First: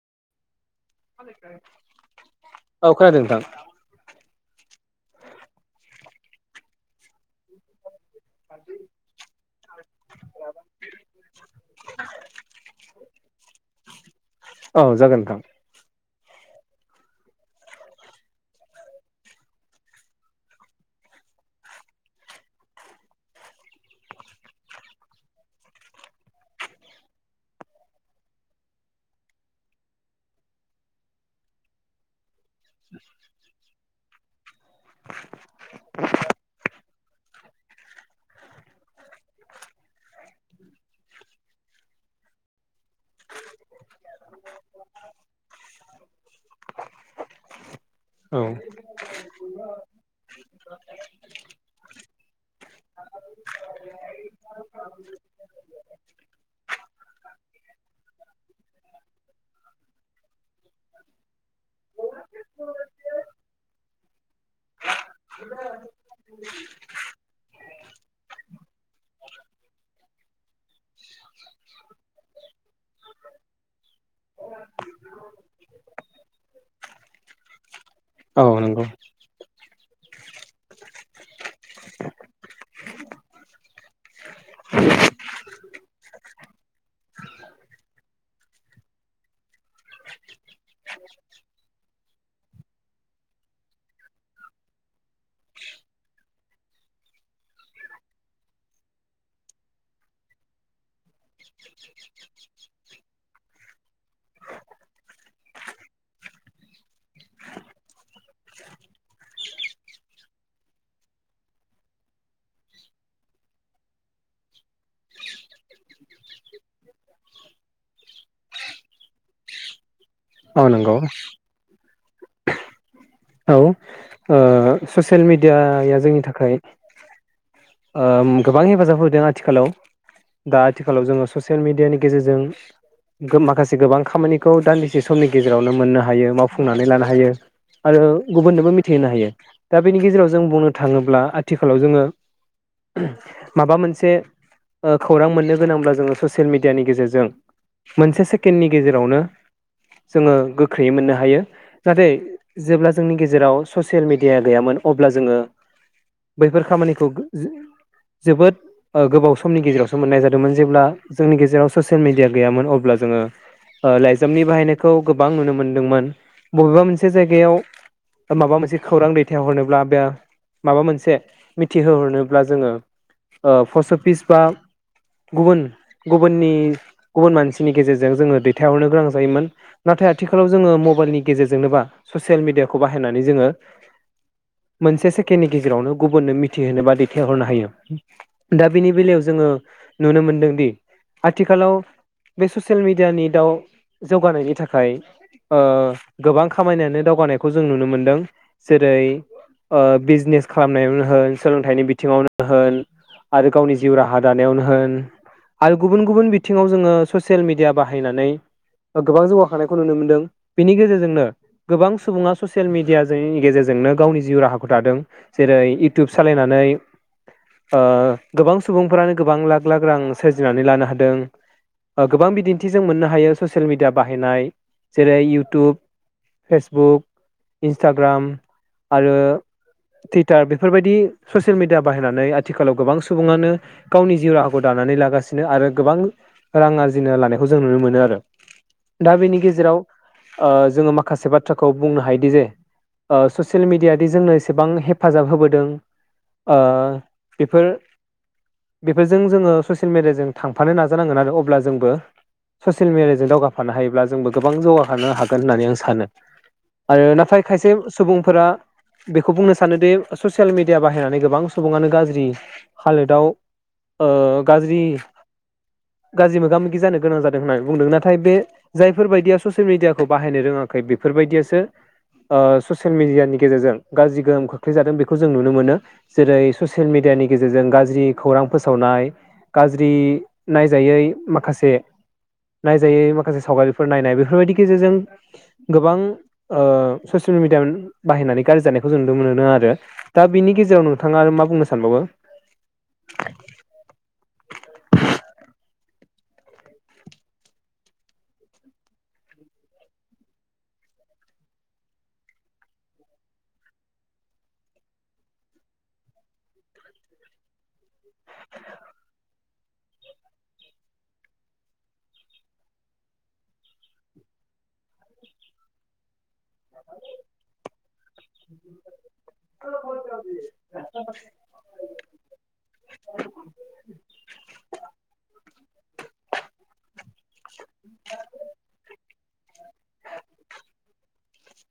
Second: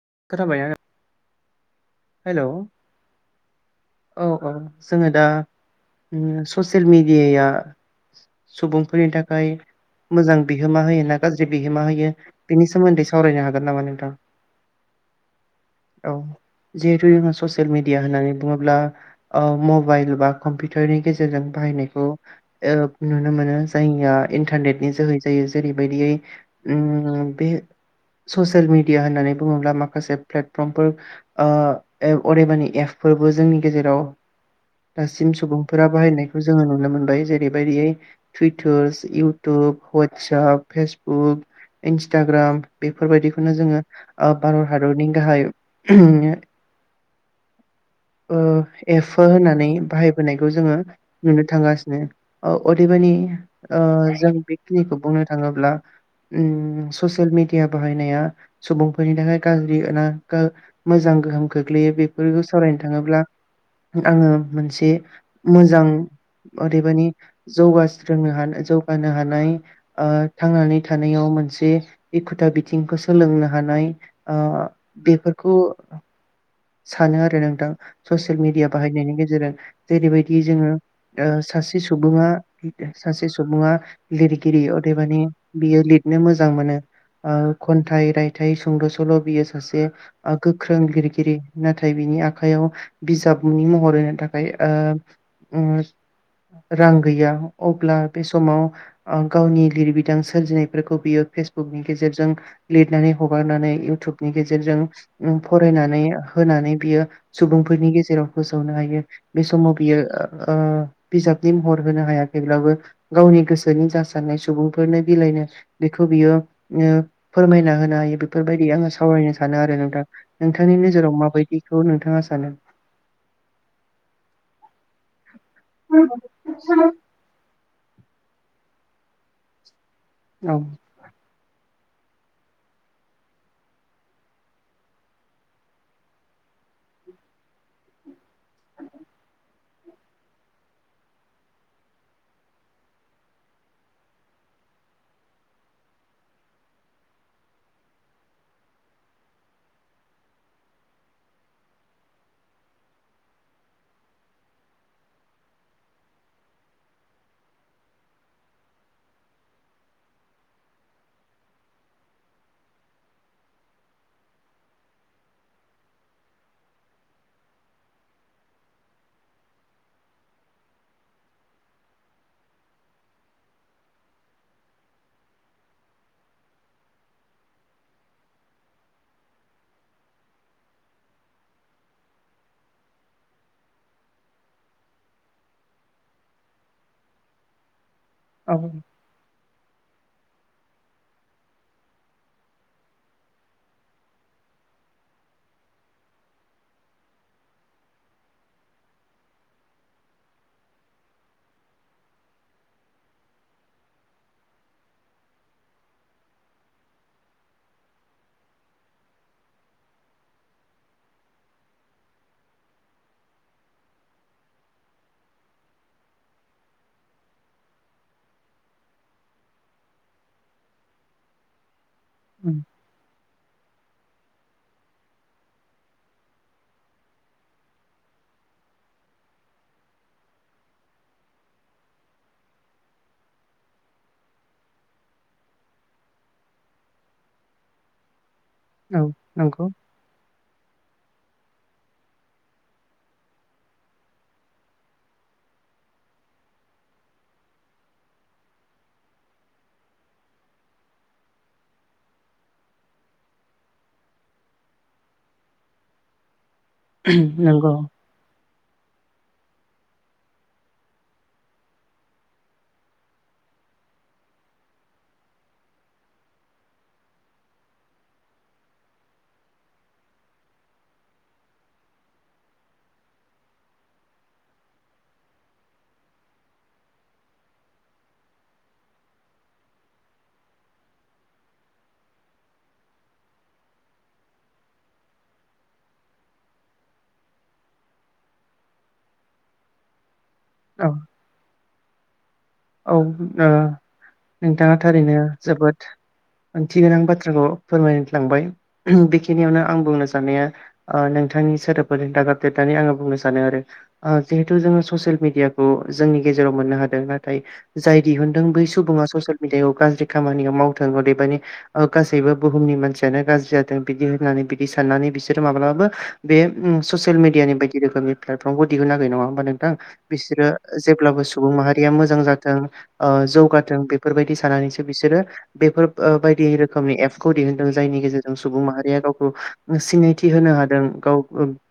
[unintelligible] [unintelligible] औ खोनादों नोंथां। औ-औ जोङो दा ससियेल मेडियाया। सुबुंफोरनि थाखाय मोजां बिहोमा होयो ना गाज्रि बिहोमा होयो बेनि सोमोन्दै सावरायनो हागोन नामा नोंथां। औ जागोन नोंथां औ। जिहेतु जोंङो ससियेल मिडिया होननानै बुङोब्ला मबाइल बा कम्पिउटारनि गेजेरजों बाहायनायखौ ओ नुनो मोनो जायया इन्टारनेटनि जोहै जायो जेरैबायदियै उम बे ससियेल मिडिया होननानै बुङोब्ला माखासे प्लेटफर्मफोर। ओ ए अदेबानि एपफोरबो जोंनि गेजेराव। दासिम सुबुंफोरा बाहायनायखौ जोङो नुनो मोनो। बाय जेरैबायदियै Twitter, YouTube, WhatsApp, Facebook, Instagram बेफोरबायदिखौनो जोङो। अ भारत हादोरनि गाहाय [unintelligible] औ एफ होननानै बाहायबोनायखौ जोङो नुनो थांगासिनो अदेबानि जों बेखिनिखौ बुंनो थाङोब्ला ससियेल मेडिया बाहायनाया सुबुंफोरनि थाखाय गाज्रिा मोजां गोहोम खोख्लैयो बे सावरायनो थाखाय थाङोब्ला आङो मोनसे मोजां ओरैबानि जौगास्रोंनो हानाय जौगानो हानाय थांनानै थानायाव मोनसे एखुथा बिथिंखौ सोलोंनो हानाय बेफोरखौ सानो आरो नोंथां ससियेल औ मिडिया नंगौ बाहायनायनि गेजेरजों जेरैबायदि जोङो सासे सुबुङा सासे सुबुङा लिरगिरि अदेबानि बियो लिरनो मोजां मोनो खन्थाइ रायथाइ सुंद' सल' बियो सासे गोख्रों लिरगिरि नाथाय बिनि आखाइयाव बिजाबनि महर होनो थाखाय रां गैया अब्ला बे समाव गावनि लिरबिदां सोरजिनायफोरखौ बियो फेसबुकनि गेजेरजों लिरनानै हगारनानै इउटुबनि गेजेरजों फरायनानै होनानै बियो सुबुंफोरनि गेजेराव फोसावनो हायो बे समाव बियो बिजाबनि महर होनो हायाखैब्लाबो गावनि गोसोनि जा साननाय सुबुंफोरनो बिलाइनो बेखौ बियो फोरमायना होनो हायो बेफोरबायदि आङो सावरायनो सानो आरो नोंथां औ नोंथांनि नंगौ नोजोराव मा खौ नोंथाङा सानो औ ससियेल मिड दियाया जोंनि थाखाय गोबां हेफाजाब होदों आथिखालाव औ दा आथिखालाव जोङो ससियेल मेडिया मिडयानि गेजेरजों माखासे गोबां खामानिखौ दान्दिसे समनि गेजेरावनो मोननो हायो मावफुंनानै लानो हायो आरो गुबुननोबो मिथिहोनो हायो दा बेनि गेजेराव जों बुंनो थाङोब्ला आथिखालाव जोङो माबा मोनसे खौरां मोननो गोनांब्ला जोङो ससियेल मिेडियानि गेजेरजों मोनसे सेकेणडनि गेजेरावनो जोङो गोख्रैयै मोननो हायो नाे जेब्ला जोंनि गेजेराव ससियेल मेडिया गैयामोन अब्ला जोङो बैफोर खामानिखौ जोबोद गोबाव समनि गेजेरावसो मोननाय जादोंमोन जेब्ला जोंनि गेजेराव ससियेल मेडिया गैयामोन अब्ला जोङो लाइजामनि बाहायनायखौ गोबां नुनो मोनदोंमोन बबेबा मोनसे जायगायाव जायगायाव माबा मोनसे खौरां दैथायहरनोब्ला बे माबा मोनसे मिथिहोहरनोब्ला जोङो पस्ट अफिस बा गुबुन गुबुननि गुबुन मानसिनि गेजेरजों जोङो दैथायहरनो गोनां जायोमोन नाथाय आथिखालाव जोङो मबाइलनि गेजेरजोंनोबा ससियेल मिडियाखौ बाहायनानै जोङो मोनसे सेकेणडनि गेजेरावनो गुबुननो मिथिहोनो बा दैथायहरनो हायो औ दा बेनि बेलायाव जोङो नुनो मोनदोंदि आथिखालाव बे ससियेल मिडियानि दउ जौगानायनि थाखाय गोबां खामानियानो दावगानायखौ जों नुनो मोनदों जेरै बिजनेस खालामनायावनो होन सोलोंथाइनि बिथिङावनो होन आरो गावनि जिउ राहा दानायावनो होन आरो गुबुन गुबुन बिथिङाव जोंङो ससियेल मिडिया बाहायनानै गोबां जौगाखांनायखौ नुनो मोनदों बिनि गेजेरजोंनो गोबां सुबुङा ससियेल मेडिया जोंनि गेजेरजोंनो गावनि जिउ राहाखौ थादों जेरै इउटुब सालायनानै गोबां सुबुंफोरानो गोबां लाख लाख रां सोरजिनानै लानो हादों गोबां उम बिदिन्थिजों मोननो हायो ससियेल मिडिया बाहायनाय जेरै इउटुब फेसबुक इन्सटाग्राम आरो टुइटार बेफोरबायदि ससियेल मिडिया बाहायनानै आथिखालाव गोबां सुबुंङानो गावनि जिउ राहाखौ दानानै लागासिनो आरो गोबां रां आरजिनो लानायखौ जों नुनो मोनो आरो औ दा बेनि नंगौ गेजेराव जोंङो माखासे माखासे बाथ्राखौ बुंनो हायोदि जे ससियेल मेडियादि जोंनो एसेबां हेफाजाब होबोदों ओ बेफोर बेफोरजों जोंङो ससियेल मिडियाजों थांफानो नाजानांगोन आरो अब्ला जोंबो ससियेल मिडियाजों दावगाफानो हायोब्ला जोंबो गोबां जौगाखानो हागोन होननानै आं स सानो आरो नाथाय खायसे नंगौ सुबुंफोरा बेखौ बुंनो सानोदि ससियेल मिडिया बाहायनानै गोबां सुबुङानो गाज्रि हालोदाव ओ गाज्रि गाज्रि मोगा मोगि जानो गोनां जादों होननानै बुंदों नाथाय बे जायफोरबायायदिया ससियेल मेडियाखौ बाहायनो रोंङाखै बेफोरबायदियासो ससियेल मेडियानि गेजेरजों गाज्रि गोहोम खोख्लैजादों बेखौ जों नुनो मोनो जेरै ससियेल मेडियानि गेजेरजों गाज्रि खौरां फोसावनाय गाज्रि नायजायै माखासे नायजायै माखासे सावगारिफोर नायनाय बेफोरबायदि गेजेरजों गोबां ससियेल मिडिया बाहायनानै गाज्रि जानायखौ जों नुनो मोनो आरो दा बिनि गेजेराव औ नोंथाङा आरो मा बुंनो सानबाबो? औ ओ नोंथाङा थारैनो जोबोद ओंथि गोनां बाथ्राखौ फोरमायलांबाय बेखिनियावनो आं बुंनो साननाया नोंथांनि सोदोबफोरजों दागाबदेरनानै आंङो बुंनो सानो आरो जिहेथु जोंङो ससियेल मिडियाखौ जोंनि गेजेराव मोननो हादों नाथाय नाथाय जाय दिहुनदों बै सुबुङा ससियेल मिडियाखौ गाज्रि खामानियाव मावथों अदेबानि गासैबो बुहुमनि मानसियानो गाज्रि जाथों बिदि होननानै बिदि साननानै बिसोरो माब्लाबाबो बे ससियेल मिडियानि बायदि रोखोमनि प्लेटफर्मखौ दिहुननो हागायो नङा होमबा नोंथां बिसोरो जेब्लाबो सुबुं माहारिया मोजां थों जौगाथों बेफोरबायदि सानानैसो बिसोरो बेफोर बायदि रोखोमनि एपखौ दिहुनदों जायनि गेजेरजों सुबुं माहारिया गावखौ सिनायथि होनो हादों गाव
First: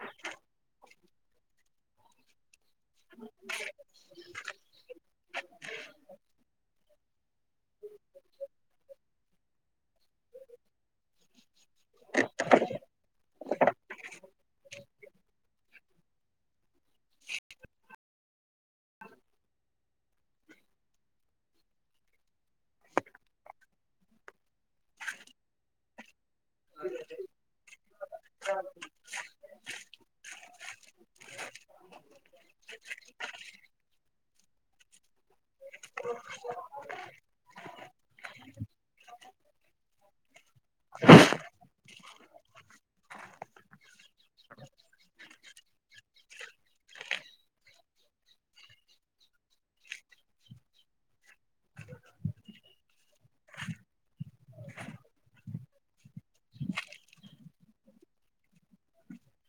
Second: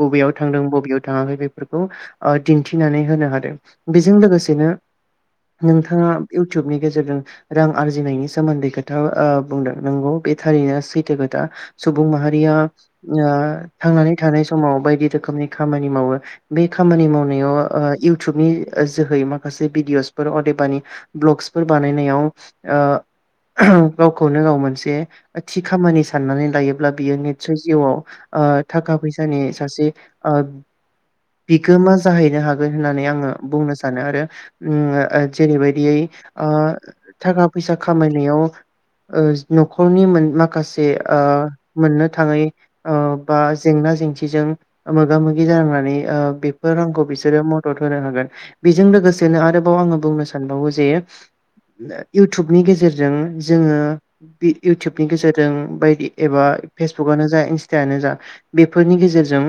बबेयाव थांदों बबेयाव थाङाखै बेफोरखौ दिन्थिनानै होनो हादों बेजों लोगोसेनो नोंथाङा इउटुबनि गेजेरजों रां आरजिनायनि सोमोन्दै खोथा बुंदों नंगौ बे थारैनो सैथो खोथा सुबुं माहारिया थांनानै थानाय समाव बायदि रोखोमनि खामानि मावो बे खामानि मावनायाव इउटुबनि जोहै माखासे भिदिअस अदेबानि ब्लगसफोर बानायनायाव ओ उम गावखौनो गाव मोनसे थि खामानि साननानै लायोब्ला बियो निसय जिउआव थाखा फैसानि ओ सासे बिगोमा जाहैनो हागोन होननानै आंङो बुंनो सानो आरो जेरैबायदियै ओ थाखा फैसा खामायनायाव ओ न'खरनि मोन माखासे ओ मोननो थाङै ओ बा जेंना जेंसिजों मोगा मोगि जानांनानै ओ बेफोर रांखौ बिसोरो मदद होनो हागोन बेजों लोगोसेनो आरोबाव आङो बुंनो सानबावो जे इउटुबनि गेजेरजों जोङो इउटुबनि गेजेरजों बायदि एबा फेसबुकनो जा इन्स्टानो जा बेफोरनि गेजेरजों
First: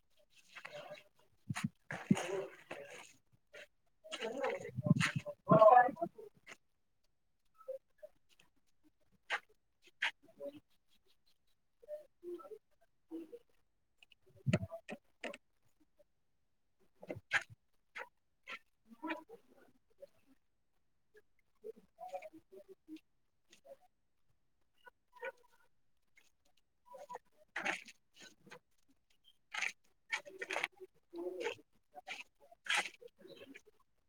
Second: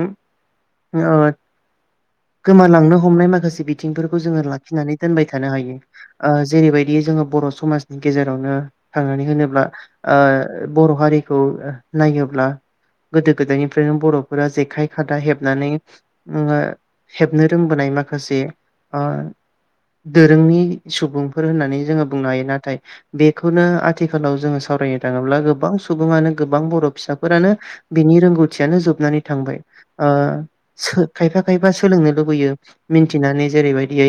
गोमालांनो हमनाय माखासे बिथिंफोरखौ जोङो लाखिनानै दोनबाय थानो हायो ओ जेरैबायदि जोंङो बर' समाजनि गेजेरावनो थांनानै होनोब्ला ओ बर' हारिखौ नायोब्ला गोदो गोदायनिफ्रायनो बर' जेखाइ खादा हेबनानै हेबनो रोंबोनाय माखासे दोरोंनि सुबुंफोर होननानै जोंङो बुंनो हायो नाथाय बेखौनो आथिखालाव जोंङो सावरायनो थाङोब्ला गोबां सुबुङानो गोबां बर' फिसाफोरानो बिनि रोंगौथियानो जोबनानै थांबाय ओ खायफा खायफा सोलोंनो लुबैयो मिथिनानै जेरैबायदियै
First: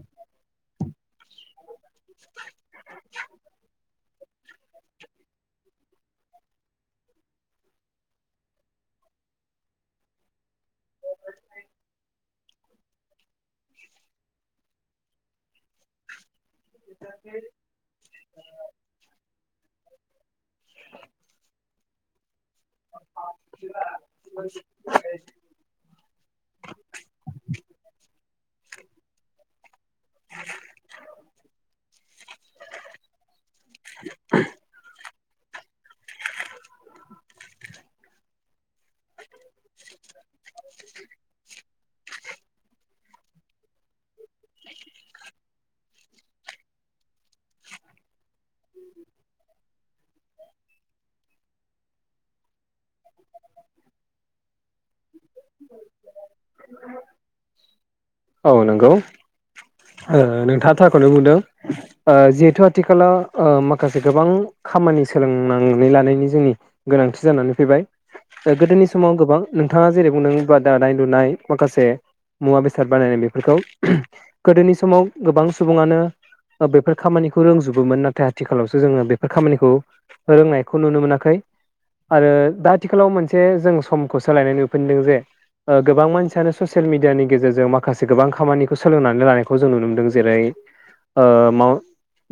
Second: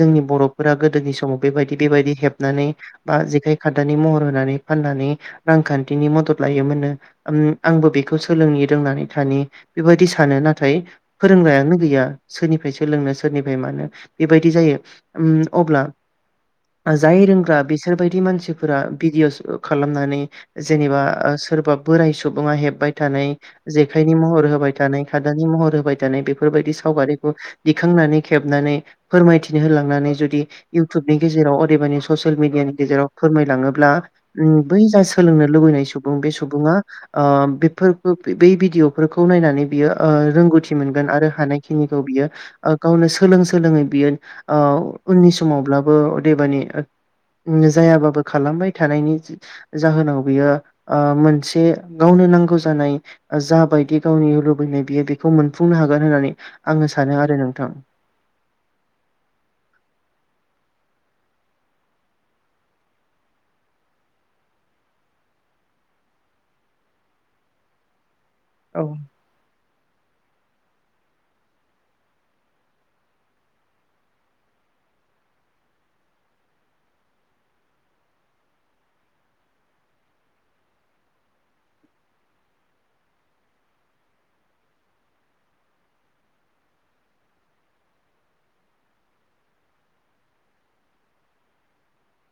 जोंनि बर'फोरा गोदोनि समाव बेबायदि बेबायदि हेबनानै बा जेखाइ खादनानै महर होनानै फाननानै रांखान्थिनि मदद लायोमोनो आंबो बेखौ सोलोंनो रोंनानै थानि बेबायदि सानो नाथाय फोरोंलायानो गैया सोरनिफ्राय सोलोंनो सोरनिफ्राय मानो बेबायदि जायो। उम। अब्ला जाय रोंग्रा बिसोरबायदि मानसिफोरा भिडिअ'स खालामनानै जेनेबा सोरबा बोराय सुबुंआ हेबबाय थानाय जेखायनि महर होबाय थानाय खादानि महर होबाय थानाय बेफोरबायदि सावगारिखौ दिखांनानै खेबनानै फोरमायथिनो हो नानै जुदि इउटुबनि गेजेराव अदेबानि ससियेल मिडियानि गेजेराव फोरमायलाङोब्ला बै जा सोलोंनो लुबैनाय सुबुं बे सुबुङा बेफोरखौ बै भिदिअ'फोरखौ नायनानै बियोओ रोंगौथि मोनगोन आरो हानायखिनिखौ बियो गावनो सोलों सोलोङै बियो औ उननि समावब्लाबो अदेबानि जायाबाबो खालामबाय थानायनि जाहोनाव बियो ओ मोनसे गावनो नांगौ जानाय जााबायदि गावनि लुबैनाय बियो बेखौ मोनफुंनो हागोन होननानै आंङो सानो आरो नोंथां। औ नंगौ। नोंथाङा थाखाखौनो बुंदों जिहेथु आथिखालाव माखासे गोबां खामानि सोलोंनानै लानायनि जोंनि गोनांथि जानानै फैबाय औ गोदोनि समाव गोबां नों नोंथाङा जेरै बुंनोोबा दानाय लुनाय माखासे मुवा बेसाद बानायनाय बेफोरखौ गोदोनि समाव गोबां सुबुङानो बेफोर खामानिखौ रोंजोबोमोन नाथाय आथिखालावसो जोङो बेफोर खामानिखौ रोंनायखौ नुनो मोनाखै आरो दा आथिखालाव मोनसे जों समखौ सोलायनाय नुफिनदों जे गोबां मानसियानो ससियेल मिडियानि गेजेरजों माखासे गोबां खामानिखौ सोलोंनानै लानायखौ जों नुनो मोनदों जेरै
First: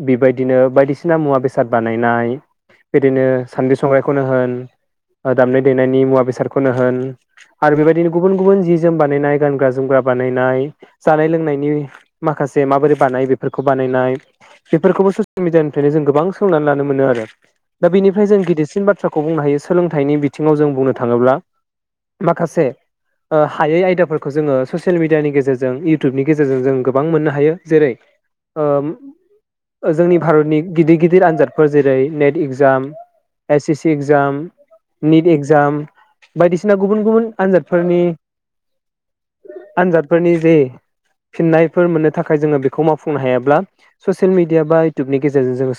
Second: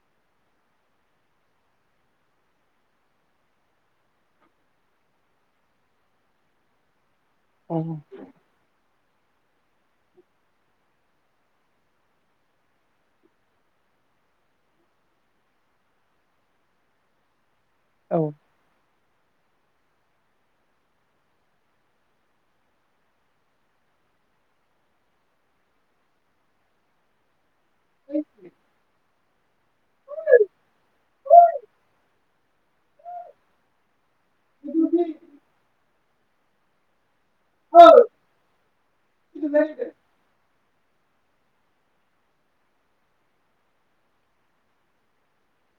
बेबायदिनो बायदिसिना मुवा बेसाद बानायनाय बिदिनो सान्द्रि संग्राइखौनो होन दामनाय देनायनि मुवा बेसादखौनो होन आरो औ बेबायदिनो गुबुन गुबुन जि जोम बानाय [unintelligible] जोमग्रा बानायनाय जानाय लोंनायनि माखासे माबोरै बानाय बेफोरखौ बानायनाय बेफोरखौबो ससियेल मिडियानिफ्रायनो जों गोबां सोलोंनानै लानो मोनो आरो दा औ बेनिफ्राय जों गिदिरसिन बाथ्राखौ बुंनो हायो सोलोंथाइनि बिथिङाव जों बुंनो थाङोब्ला माखासे हायै आयदाफोरखौ जोङो ससियेल मिेडियानि गेजेरजों इयउटुबनि गेजेरजों जों गोबां मोननो हायो जेरै ओ जोंनि भारतनि गिदिर गिदिर आनजादफोर जेरै NET exam S S C exam NEET exam बायदिसिना गुबुन गुबुन गुबुन आनजादफोरनि आनजादफोरनि जे फिननायफोर मोननो थाखाय जोंङो बेखौ मावफुंनो हायाबा ससियेल मिडिया एबा इउटुबनि गेजेरजों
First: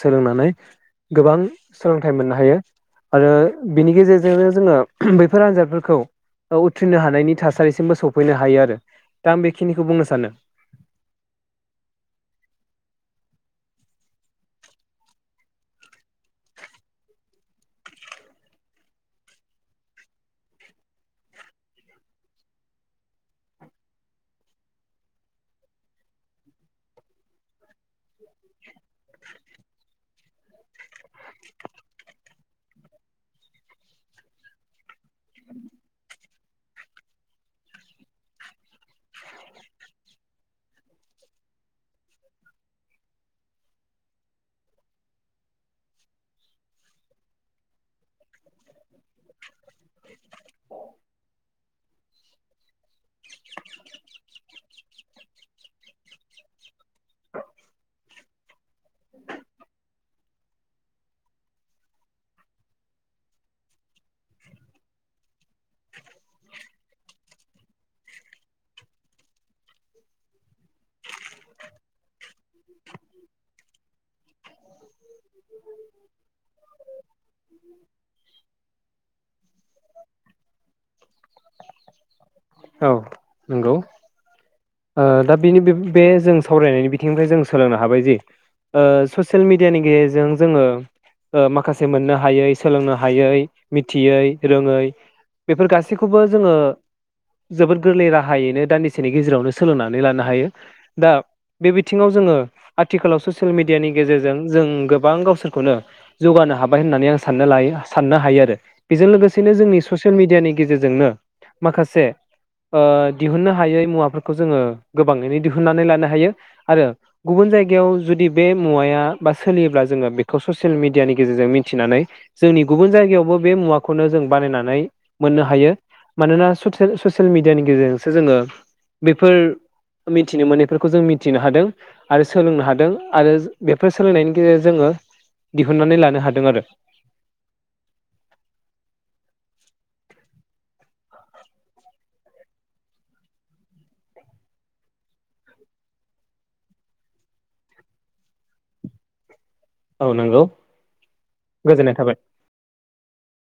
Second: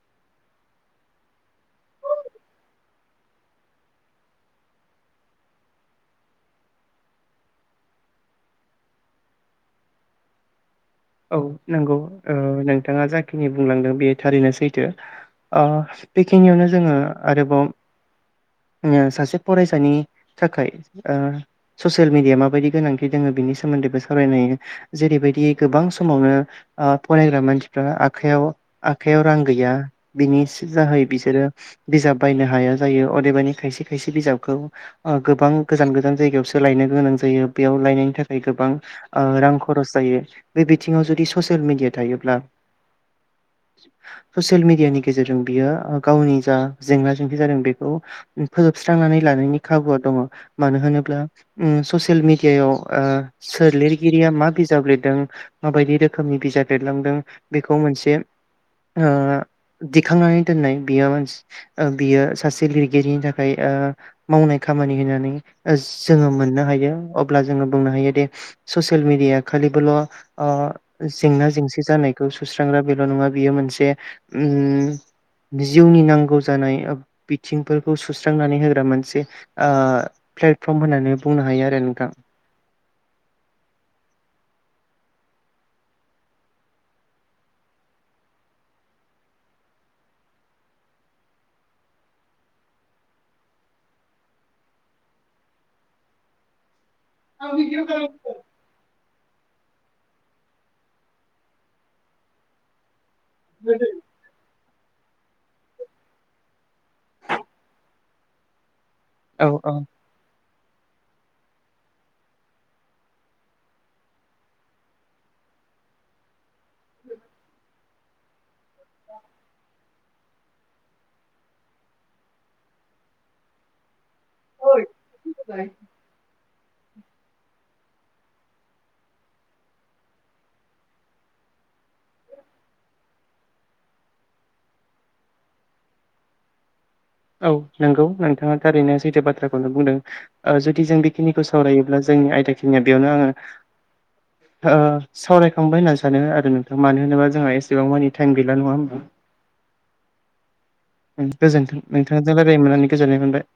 जोङो सो फैनो हायो आरो दा आं बेखिनिखौ बुंनो सानो औ नंगौ ओ नोंथाङा जाखिनि बुंलांदों बेयो थारैनो सैथो बेखिनियावनो जोङो आरोबाव ओ सासे फरायसानि थाखाय ओ ससियेल मिडियाया माबायदि गोनांथि दङ बिनि सोमोन्दैबो सावरायनाय जेरैबायदि गोबां समावनो आ फरायग्रा मानसिफ्रा आखायाव आखाइयाव रां गैया बिनि सिजाहै बिसोरो बिजाब बायनो हाया जायो अदेबानि खायसे खायसे बिजाबखौ गोबां गोजान गोजान जायगायावसो लायनो गोनां जायो बेयाव लायनायनि थाखाय गोबां रां खरस जायो बे बिथिङाव जुदि ससियेल मिेडिया थायोब्ला ससियेल मिेडियानि गेजेरजों बियो गावनि जा जेंना जेंसि जादों बेखौ फोजोबस्रांनानै लानायनि खाबुआ दङ मानो होनोब्ला उम ससियेल मिेडियायाव आ सोर लिरगिरिया मा बिजाब लिरदों माबायदि रोखोमनि बिजाब लेरलांदों बेखौ मोनसे आ दिखांनानै दोननाय बियो बियो सासे लिरगिरिनि थाखाय मावनाय खामानि होननानै जोङो मोननो हायो अब्ला जोङो बुंनो हायोदि ससियेल मिेडियाया खालिबोल' अ जेंना जेंसि जानायखौ सुस्रांग्रा बेल' नङा बियो मोनसे उम जिउनि नांगौ जानाय बिथिंफोरखौ सुस्रांनानै होग्रा मोनसे आ प्लेटफर्म होननानै बुंनो हायो आरो नोंथां औ नंगौ दा बेनि बे जों सावरायनायनि बिथिंनिफ्राय जों सोलोंनो हाबाय जि ओ ससियेल मिेडियानि गेजेरजों जोङो माखासे मोननो हायै सोलोंनो हायै मिथियै रोङै बेफोर गासैखौबो जोङो जोबोद गोरलै राहायैनो दानैसेनि गेजेरावनो सोलोंनानै लानो हायो दा बे बिथिङाव जोङो आथिखालाव ससियेल मिडियानि गेजेरजों जों गोबां गावसोरखौनो जौगानो हाबाय होननानै आं साननो लायो साननो हायो आरो बेजों लोगोसेनो औ जोंनि औ ससियेल मिडियानि गेजेरजोंनो माखासे ओ दिहुननो हायै मुवाफोरखौ खौ जोङो गोबाङैनो दिहुननानै लानो हायो आरो गुबुन जायगायाव जुदि बे मुवाया बा सोलियोब्ला जोङो बेखौ ससियेल मिडियानि गेजेरजों मिथिनानै जोंनि गुबुन जायगायावबो बे मुवाखौनो जों बानायनानै मोननो हायो मानोना सुसेल ससियेल मिडियानि गेजेरजोंसो जोङो बेफोर मिथिनो मोननायफोरखौ जों मिथिनो हादों आरो सोलोंनो हादों आरो बेफोर सोलोंनायनि गेजेरजों जोङो दिहुननानै लानो हादों आरो औ नंगौ नोंथाङा थारैनो सैथो बाथ्राखौनो बुंदों ओ जुदि जों बेखिनिखौ सावरायोब्ला जोंनि आयदा खिनिया बेयावनो आङो सावरायखांबाय होननानै सानो आरो नोंथाङा मानो होनोबा जोंहा एसेबां मानि टाइम गैला नङा होमा औ नंगौ गोजोन्थों गोजोन नोंथांजों रायलाय मोननानै गोजोननाय मोनबाय